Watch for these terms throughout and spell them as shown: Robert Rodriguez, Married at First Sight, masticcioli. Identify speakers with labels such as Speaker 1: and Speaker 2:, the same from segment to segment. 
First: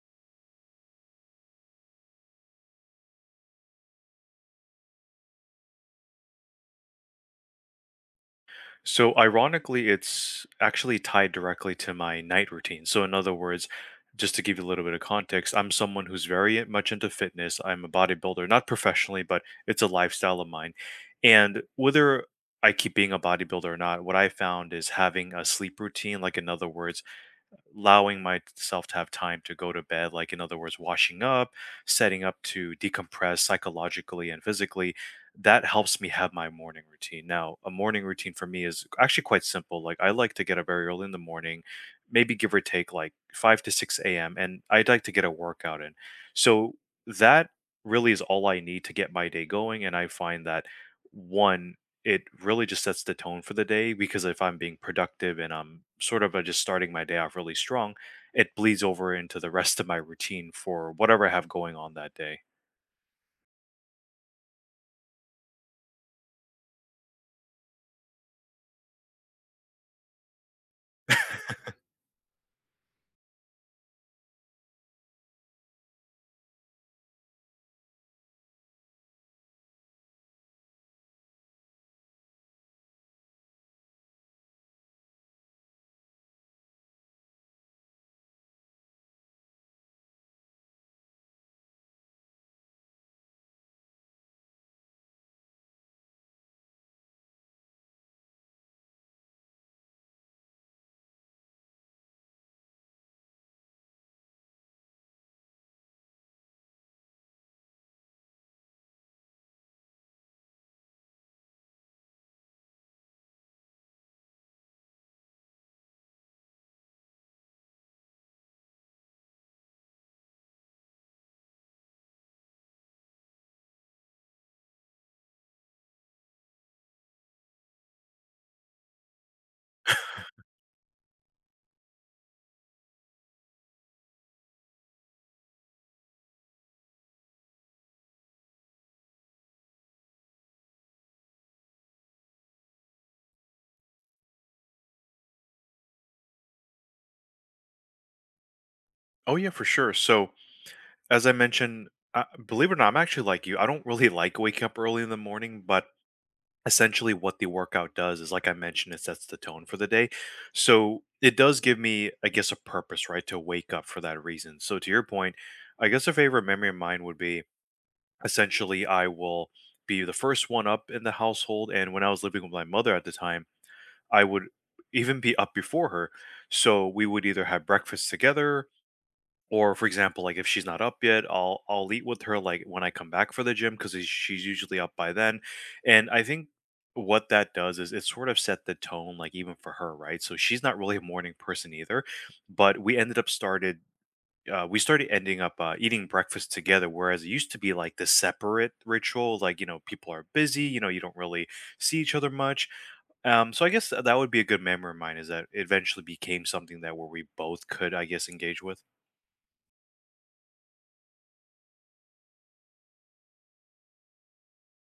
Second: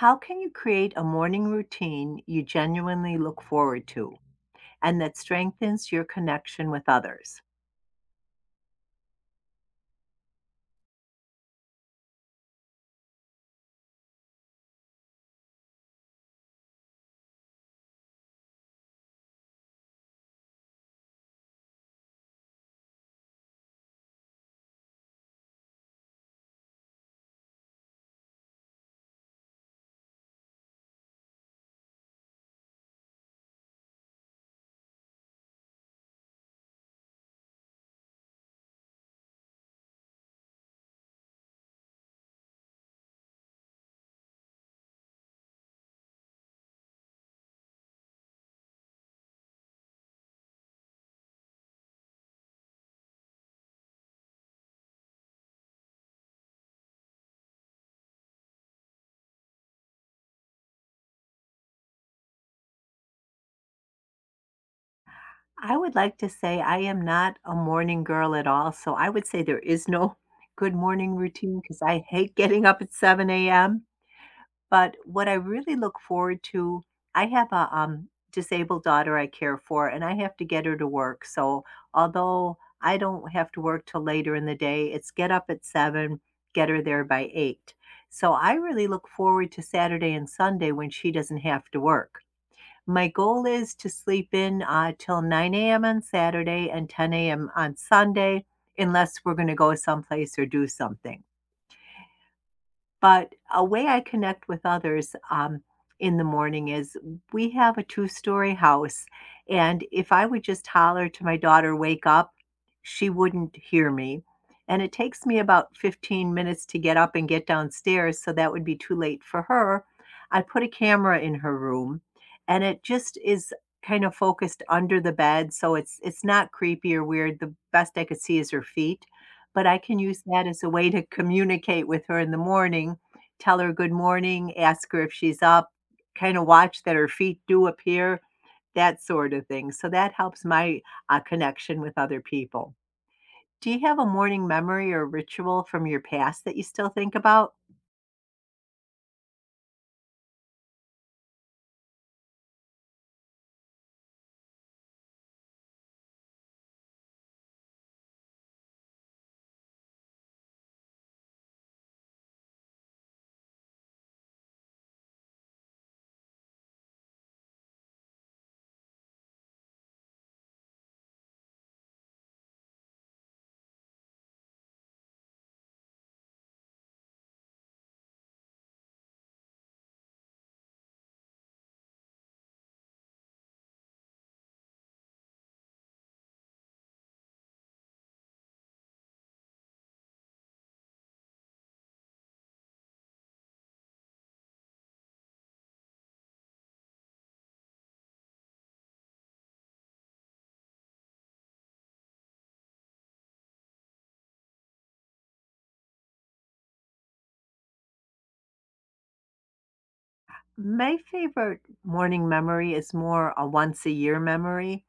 Speaker 1: How can you create a morning routine you genuinely look forward to and that strengthens your connection with others?
Speaker 2: So ironically, it's actually tied directly to my night routine. So in other words, just to give you a little bit of context, I'm someone who's very much into fitness. I'm a bodybuilder, not professionally, but it's a lifestyle of mine. And whether I keep being a bodybuilder or not, what I found is having a sleep routine, like in other words, allowing myself to have time to go to bed, like in other words, washing up, setting up to decompress psychologically and physically, that helps me have my morning routine. Now a morning routine for me is actually quite simple. Like I like to get up very early in the morning, maybe give or take like 5 to 6 a.m., and I'd like to get a workout in. So that really is all I need to get my day going. And I find that, one, it really just sets the tone for the day, because if I'm being productive and I'm sort of just starting my day off really strong, it bleeds over into the rest of my routine for whatever I have going on that day.
Speaker 1: I would like to say I am not a morning girl at all. So I would say there is no good morning routine because I hate getting up at 7 a.m. But what I really look forward to, I have a, disabled daughter I care for, and I have to get her to work. So although I don't have to work till later in the day, it's get up at 7, get her there by 8. So I really look forward to Saturday and Sunday when she doesn't have to work. My goal is to sleep in, till 9 a.m. on Saturday and 10 a.m. on Sunday, unless we're gonna go someplace or do something. But a way I connect with others, in the morning is we have a two-story house, and if I would just holler to my daughter, "Wake up," she wouldn't hear me, and it takes me about 15 minutes to get up and get downstairs, so that would be too late for her. I put a camera in her room, and it just is kind of focused under the bed, so it's not creepy or weird. The best I could see is her feet, but I can use that as a way to communicate with her in the morning, tell her good morning, ask her if she's up, kind of watch that her feet do appear, that sort of thing. So that helps my connection with other people. Do you have a morning memory or ritual from your past that you still think about?
Speaker 2: Oh yeah, for sure. So as I mentioned, believe it or not, I'm actually like you. I don't really like waking up early in the morning, but essentially what the workout does is, like I mentioned, it sets the tone for the day. So it does give me, I guess, a purpose, right, to wake up for that reason. So to your point, I guess a favorite memory of mine would be, essentially, I will be the first one up in the household. And when I was living with my mother at the time, I would even be up before her. So we would either have breakfast together, or for example, like if she's not up yet, I'll eat with her, like when I come back for the gym, because she's usually up by then. And I think what that does is it sort of set the tone, like even for her, right? So she's not really a morning person either, but we ended up started we started ending up eating breakfast together, whereas it used to be like this separate ritual. Like, you know, people are busy, you know, you don't really see each other much. So I guess that would be a good memory of mine, is that it eventually became something that where we both could, I guess, engage with.
Speaker 1: My favorite morning memory is more a once a year memory.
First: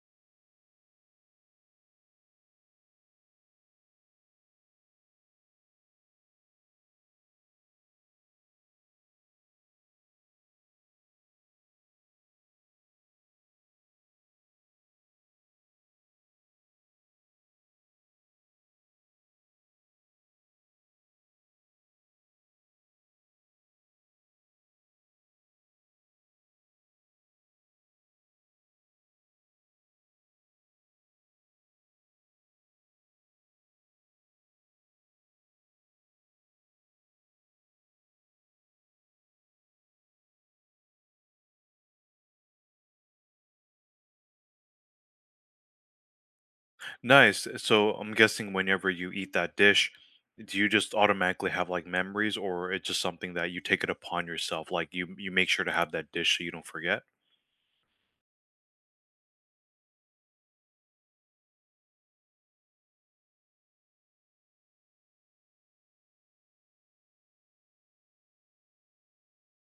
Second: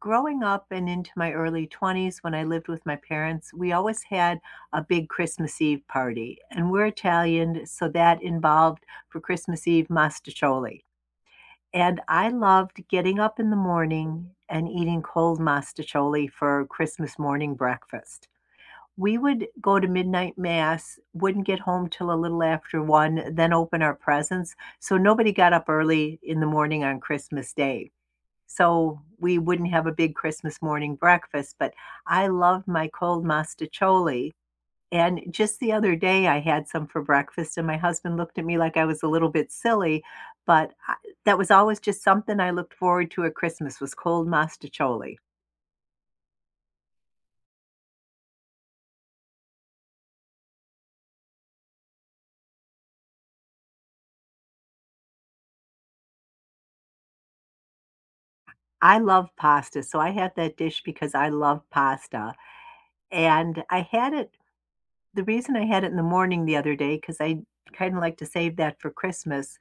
Speaker 1: Growing up and into my early 20s when I lived with my parents, we always had a big Christmas Eve party, and we're Italian, so that involved for Christmas Eve masticcioli. And I loved getting up in the morning and eating cold masticcioli for Christmas morning breakfast. We would go to midnight mass, wouldn't get home till a little after 1, then open our presents, so nobody got up early in the morning on Christmas Day. So we wouldn't have a big Christmas morning breakfast, but I love my cold masticholi. And just the other day, I had some for breakfast, and my husband looked at me like I was a little bit silly, but I, that was always just something I looked forward to at Christmas was cold masticholi.
Speaker 2: Nice. So I'm guessing whenever you eat that dish, do you just automatically have like memories, or it's just something that you take it upon yourself? Like you make sure to have that dish so you don't forget.
Speaker 1: I love pasta, so I had that dish because I love pasta. And I had it, the reason I had it in the morning the other day, because I kind of like to save that for Christmas,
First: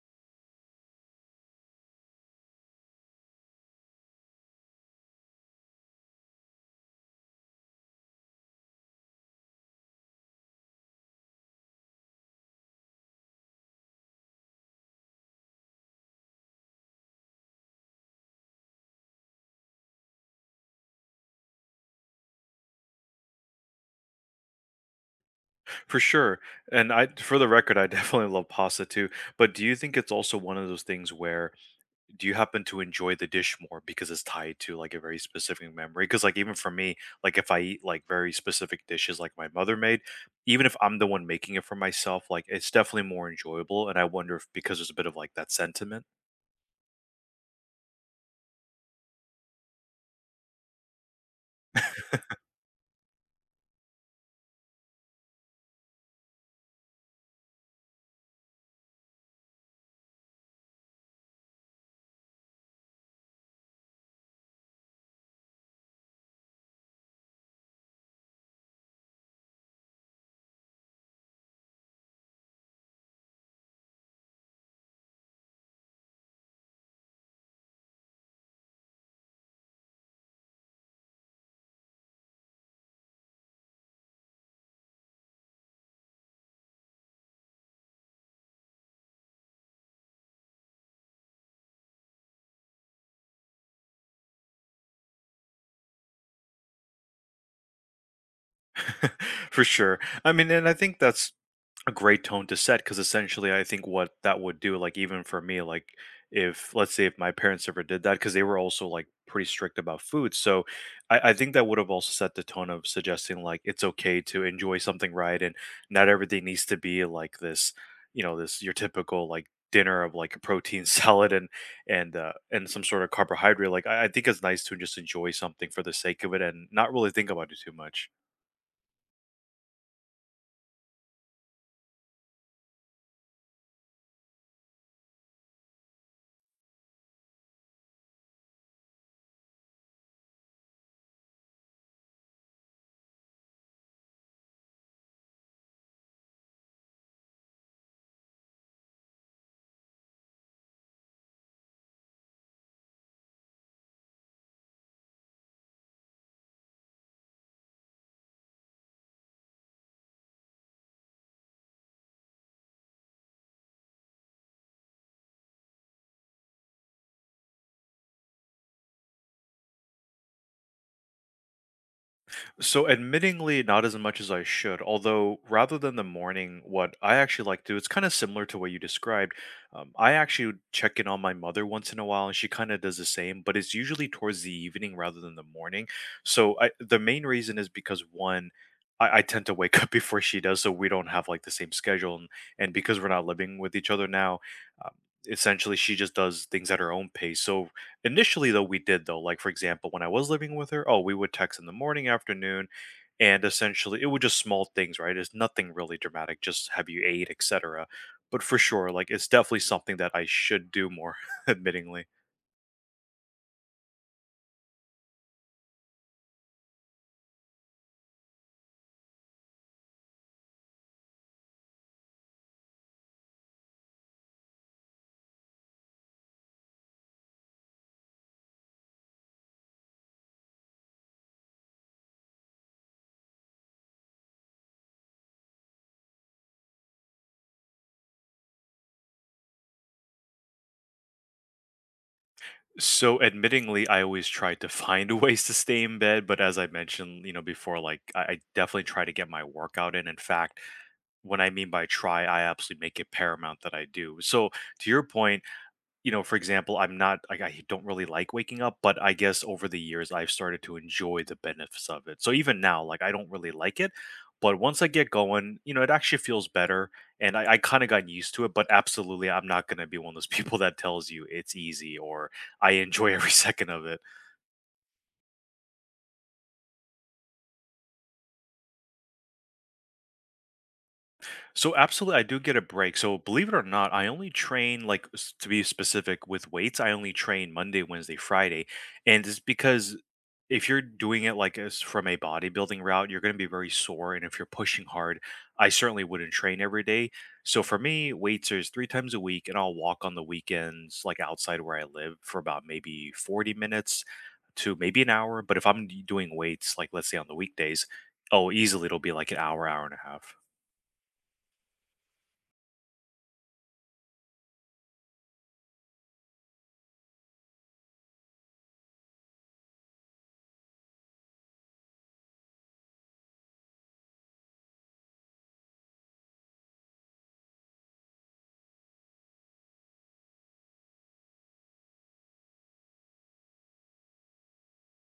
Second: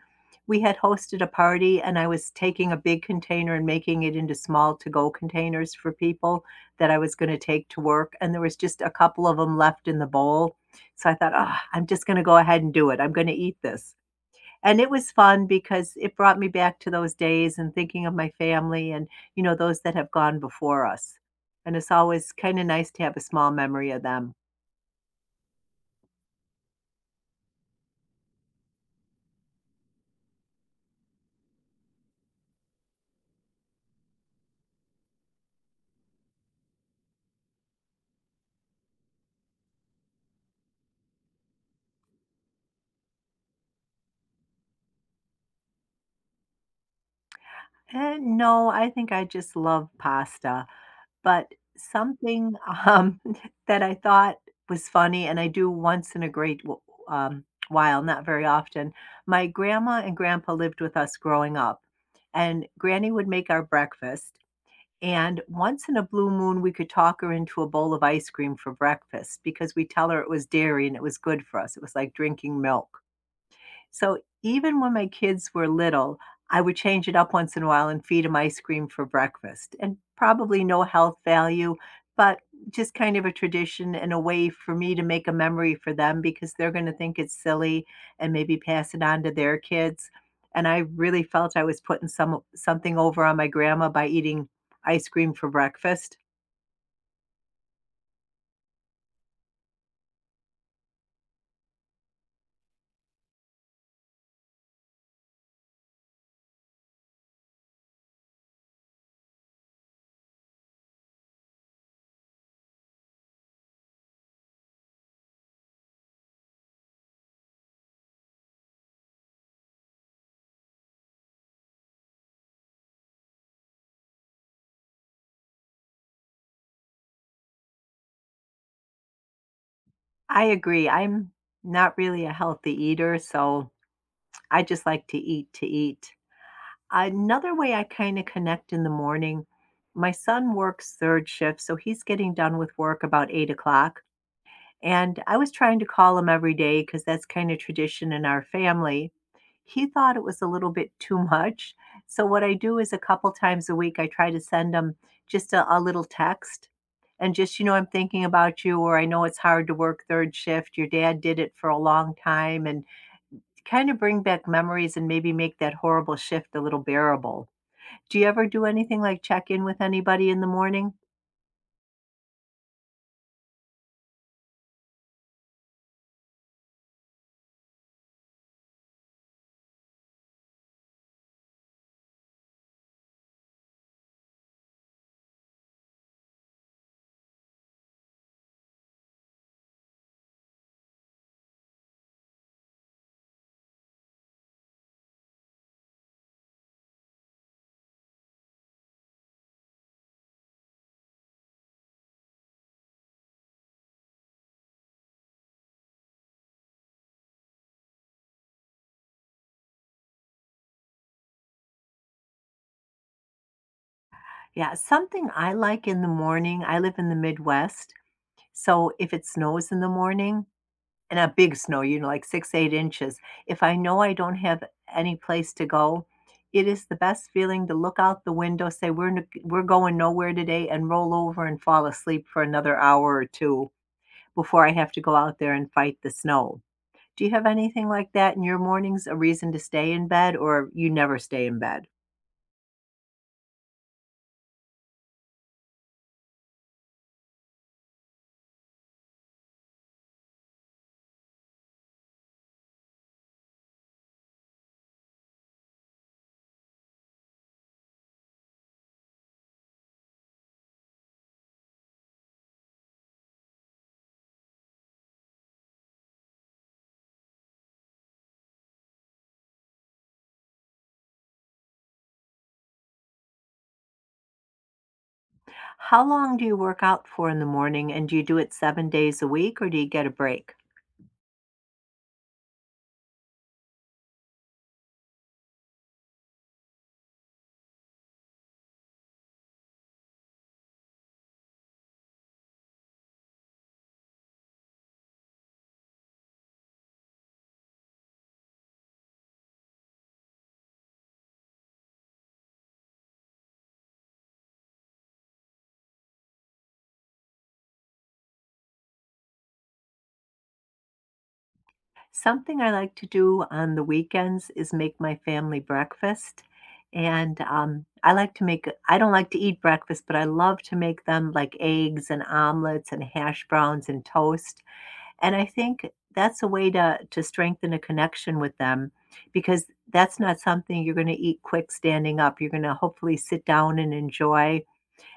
Speaker 1: we had hosted a party and I was taking a big container and making it into small to go containers for people that I was going to take to work. And there was just a couple of them left in the bowl. So I thought, oh, I'm just going to go ahead and do it. I'm going to eat this. And it was fun because it brought me back to those days and thinking of my family and, you know, those that have gone before us. And it's always kind of nice to have a small memory of them.
Speaker 2: For sure, and I for the record, I definitely love pasta too, but do you think it's also one of those things where do you happen to enjoy the dish more because it's tied to, like, a very specific memory? Because like, even for me, like, if I eat, like, very specific dishes like my mother made, even if I'm the one making it for myself, like, it's definitely more enjoyable, and I wonder if because there's a bit of, like, that sentiment?
Speaker 1: Eh, no, I think I just love pasta, but something, um, that I thought was funny, and I do once in a great w while, not very often, my grandma and grandpa lived with us growing up, and granny would make our breakfast, and once in a blue moon, we could talk her into a bowl of ice cream for breakfast because we tell her it was dairy and it was good for us, it was like drinking milk. So even when my kids were little, I would change it up once in a while and feed them ice cream for breakfast. And probably no health value, but just kind of a tradition and a way for me to make a memory for them because they're going to think it's silly and maybe pass it on to their kids. And I really felt I was putting something over on my grandma by eating ice cream for breakfast.
Speaker 2: For sure. I mean, and I think that's a great tone to set because essentially, I think what that would do, like, even for me, like, if let's say if my parents ever did that, because they were also like pretty strict about food. So I think that would have also set the tone of suggesting like it's okay to enjoy something, right? And not everything needs to be like this, you know, this your typical like dinner of like a protein salad and and some sort of carbohydrate. Like I think it's nice to just enjoy something for the sake of it and not really think about it too much.
Speaker 1: I agree. I'm not really a healthy eater, so I just like to eat to eat. Another way I kinda connect in the morning, my son works third shift, so he's getting done with work about 8 o'clock. And I was trying to call him every day because that's kinda tradition in our family. He thought it was a little bit too much, so what I do is a couple times a week, I try to send him just a little text and just, you know, "I'm thinking about you," or, "I know it's hard to work third shift. Your dad did it for a long time," and kinda bring back memories and maybe make that horrible shift a little bearable. Do you ever do anything like check in with anybody in the morning?
Speaker 2: So, admittingly, not as much as I should. Although, rather than the morning, what I actually like to do, it's kind of similar to what you described. I actually would check in on my mother once in a while, and she kind of does the same, but it's usually towards the evening rather than the morning. So, I, the main reason is because, one, I tend to wake up before she does, so we don't have like the same schedule. And because we're not living with each other now, um, essentially she just does things at her own pace. So, initially, though, we did though. Like for example, when I was living with her, oh, we would text in the morning, afternoon, and essentially it was just small things, right? It's nothing really dramatic. Just have you ate, etc. But for sure, like it's definitely something that I should do more, admittingly.
Speaker 1: Yeah, something I like in the morning, I live in the Midwest, so if it snows in the morning, and a big snow, you know, like 6, 8 inches, if I know I don't have any place to go, it is the best feeling to look out the window, say, " we're going nowhere today," and roll over and fall asleep for another hour or 2 before I have to go out there and fight the snow. Do you have anything like that in your mornings, a reason to stay in bed, or you never stay in bed?
Speaker 2: So, admittingly, I always try to find ways to stay in bed. But as I mentioned, you know, before, like I definitely try to get my workout in. In fact, when I mean by try, I absolutely make it paramount that I do. So, to your point, you know, for example, I'm not like I don't really like waking up, but I guess over the years I've started to enjoy the benefits of it. So even now, like I don't really like it, but once I get going, you know, it actually feels better, and I kind of got used to it. But absolutely, I'm not going to be one of those people that tells you it's easy or I enjoy every second of it.
Speaker 1: How long do you work out for in the morning, and do you do it 7 days a week, or do you get a break?
Speaker 2: So absolutely, I do get a break. So believe it or not, I only train like to be specific with weights. I only train Monday, Wednesday, Friday, and it's because if you're doing it like as from a bodybuilding route, you're going to be very sore, and if you're pushing hard, I certainly wouldn't train every day. So for me, weights is three times a week, and I'll walk on the weekends, like outside where I live, for about maybe 40 minutes to maybe an hour. But if I'm doing weights, like let's say on the weekdays, oh, easily it'll be like an hour, hour and a half.
Speaker 1: Something I like to do on the weekends is make my family breakfast, and, I like to make, I don't like to eat breakfast, but I love to make them, like, eggs and omelets and hash browns and toast, and I think that's a way to strengthen a connection with them because that's not something you're gonna eat quick standing up, you're gonna hopefully sit down and enjoy.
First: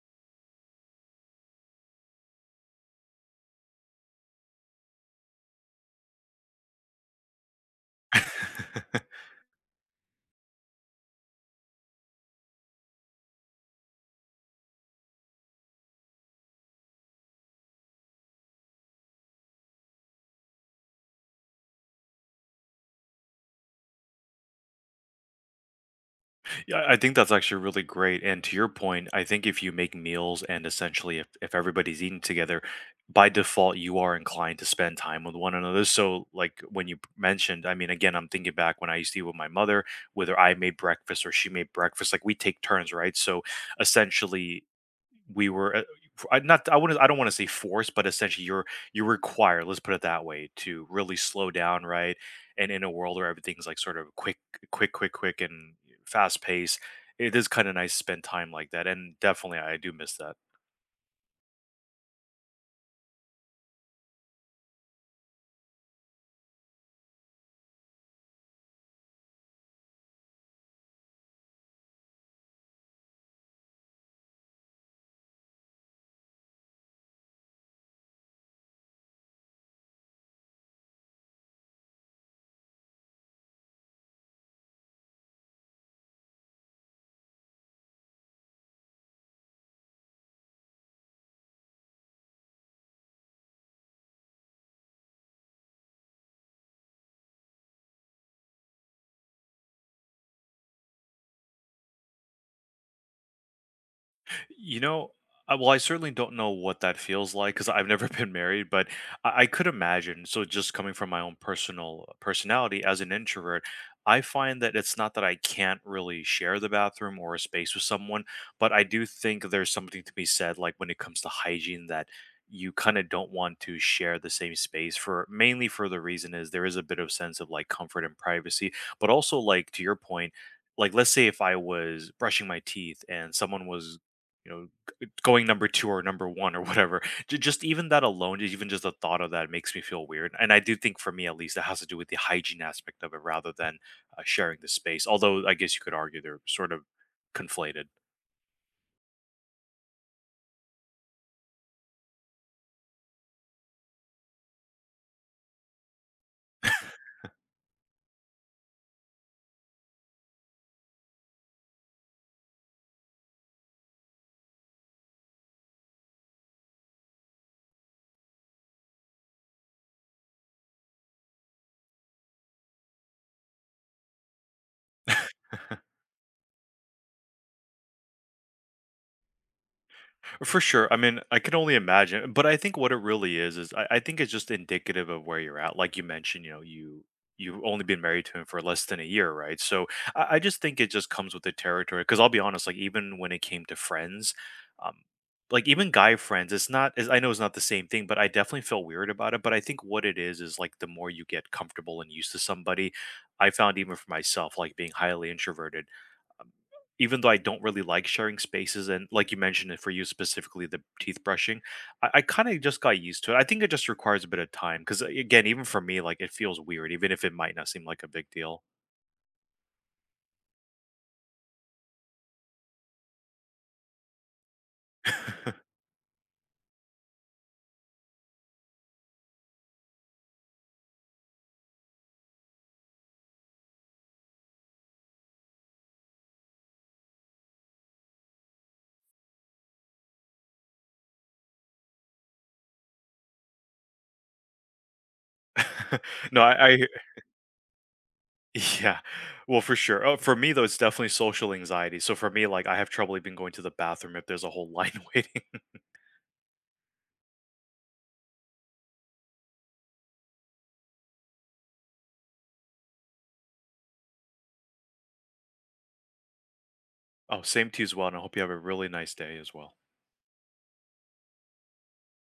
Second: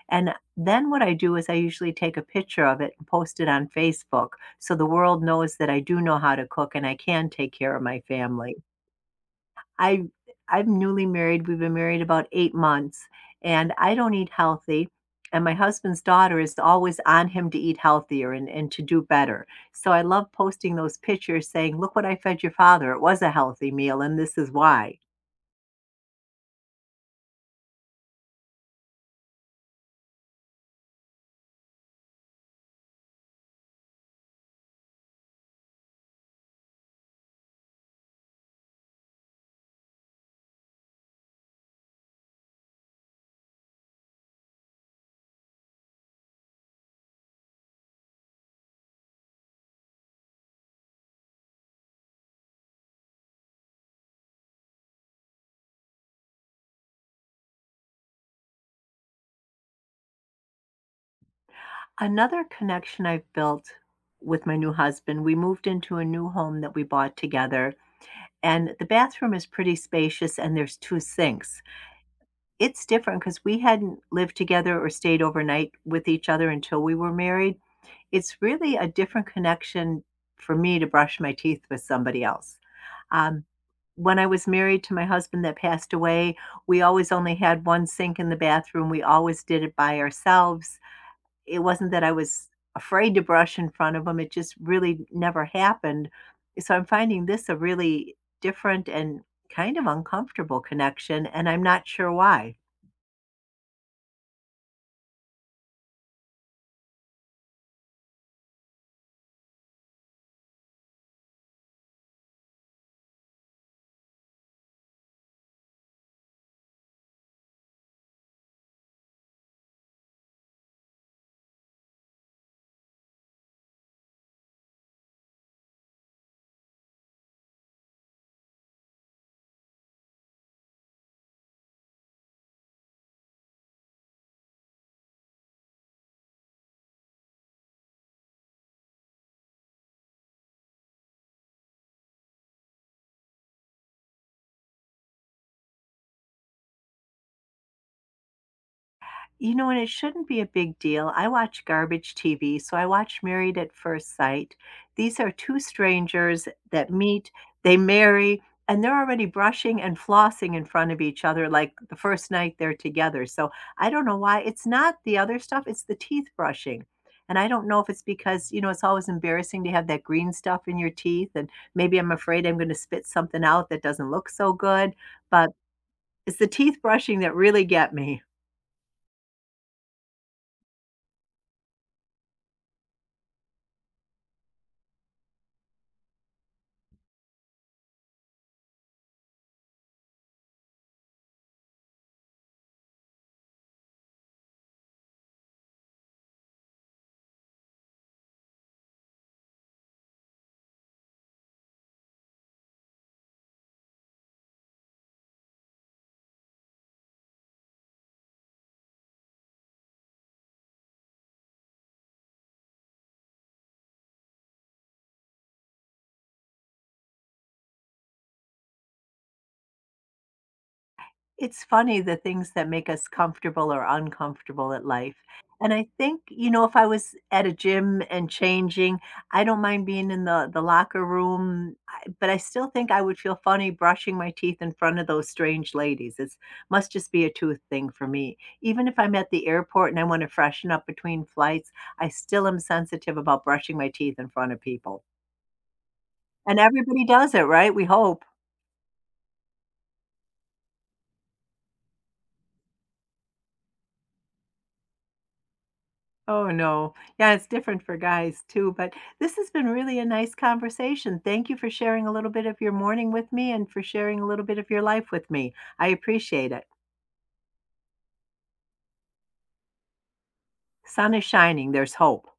Speaker 1: And then what I do is I usually take a picture of it and post it on Facebook so the world knows that I do know how to cook and I can take care of my family. I I'm newly married. We've been married about 8 months and I don't eat healthy. And my husband's daughter is always on him to eat healthier and, to do better. So I love posting those pictures saying, "Look what I fed your father. It was a healthy meal, and this is why."
Speaker 2: Yeah, I think that's actually really great. And to your point, I think if you make meals and essentially if everybody's eating together, by default, you are inclined to spend time with one another. So, like when you mentioned, I mean, again, I'm thinking back when I used to eat with my mother, whether I made breakfast or she made breakfast, like we take turns, right? So, essentially, we were I not I wouldn't I don't want to say forced, but essentially you're required, let's put it that way, to really slow down, right? And in a world where everything's like sort of quick and fast paced, it is kind of nice to spend time like that. And definitely I do miss that.
Speaker 1: Another connection I've built with my new husband, we moved into a new home that we bought together, and the bathroom is pretty spacious and there's 2 sinks. It's different because we hadn't lived together or stayed overnight with each other until we were married. It's really a different connection for me to brush my teeth with somebody else. Um, when I was married to my husband that passed away, we always only had 1 sink in the bathroom, we always did it by ourselves. It wasn't that I was afraid to brush in front of them, it just really never happened. So I'm finding this a really different and kind of uncomfortable connection, and I'm not sure why.
Speaker 2: You know, well, I certainly don't know what that feels like because I've never been married, but I could imagine. So, just coming from my own personal personality as an introvert, I find that it's not that I can't really share the bathroom or a space with someone, but I do think there's something to be said, like when it comes to hygiene, that you kind of don't want to share the same space for, mainly for the reason is there is a bit of sense of like comfort and privacy, but also like to your point, like let's say if I was brushing my teeth and someone was, you know, going number two or number one or whatever. Just even that alone, even just the thought of that makes me feel weird. And I do think for me, at least, it has to do with the hygiene aspect of it rather than sharing the space. Although I guess you could argue they're sort of conflated.
Speaker 1: You know, and it shouldn't be a big deal. I watch garbage TV, so I watch Married at First Sight. These are 2 strangers that meet, they marry, and they're already brushing and flossing in front of each other like the first night they're together. So I don't know why. It's not the other stuff, it's the teeth brushing. And I don't know if it's because, you know, it's always embarrassing to have that green stuff in your teeth. And maybe I'm afraid I'm going to spit something out that doesn't look so good. But it's the teeth brushing that really get me.
Speaker 2: For sure. I mean, I can only imagine, but I think what it really is is I think it's just indicative of where you're at. Like you mentioned, you know, you've only been married to him for less than a year, right? So I just think it just comes with the territory. Because I'll be honest, like even when it came to friends, um, like even guy friends, it's not. It's, I know it's not the same thing, but I definitely feel weird about it. But I think what it is like the more you get comfortable and used to somebody, I found even for myself, like being highly introverted. um, even though I don't really like sharing spaces, and like you mentioned it for you specifically, the teeth brushing, I kind of just got used to it. I think it just requires a bit of time, because again, even for me, like it feels weird, even if it might not seem like a big deal.
Speaker 1: It's funny the things that make us comfortable or uncomfortable at life. And I think, you know, if I was at a gym and changing, I don't mind being in the locker room, I, but I still think I would feel funny brushing my teeth in front of those strange ladies. It must just be a tooth thing for me. Even if I'm at the airport and I want to freshen up between flights, I still am sensitive about brushing my teeth in front of people.
Speaker 2: No, I,
Speaker 1: And
Speaker 2: I
Speaker 1: everybody does it, right? We hope.
Speaker 2: yeah. Well, for sure. Oh, for me though, it's definitely social anxiety. So for me, like I have trouble even going to the bathroom if there's a whole line waiting.
Speaker 1: Oh, no. Yeah, it's different for guys too, but this has been really a nice conversation. Thank you for sharing a little bit of your morning with me and for sharing a little bit of your life with me. I appreciate it.
Speaker 2: Oh, same to you as well, and I hope you have a really nice day as well.
Speaker 1: Sun is shining, there's hope.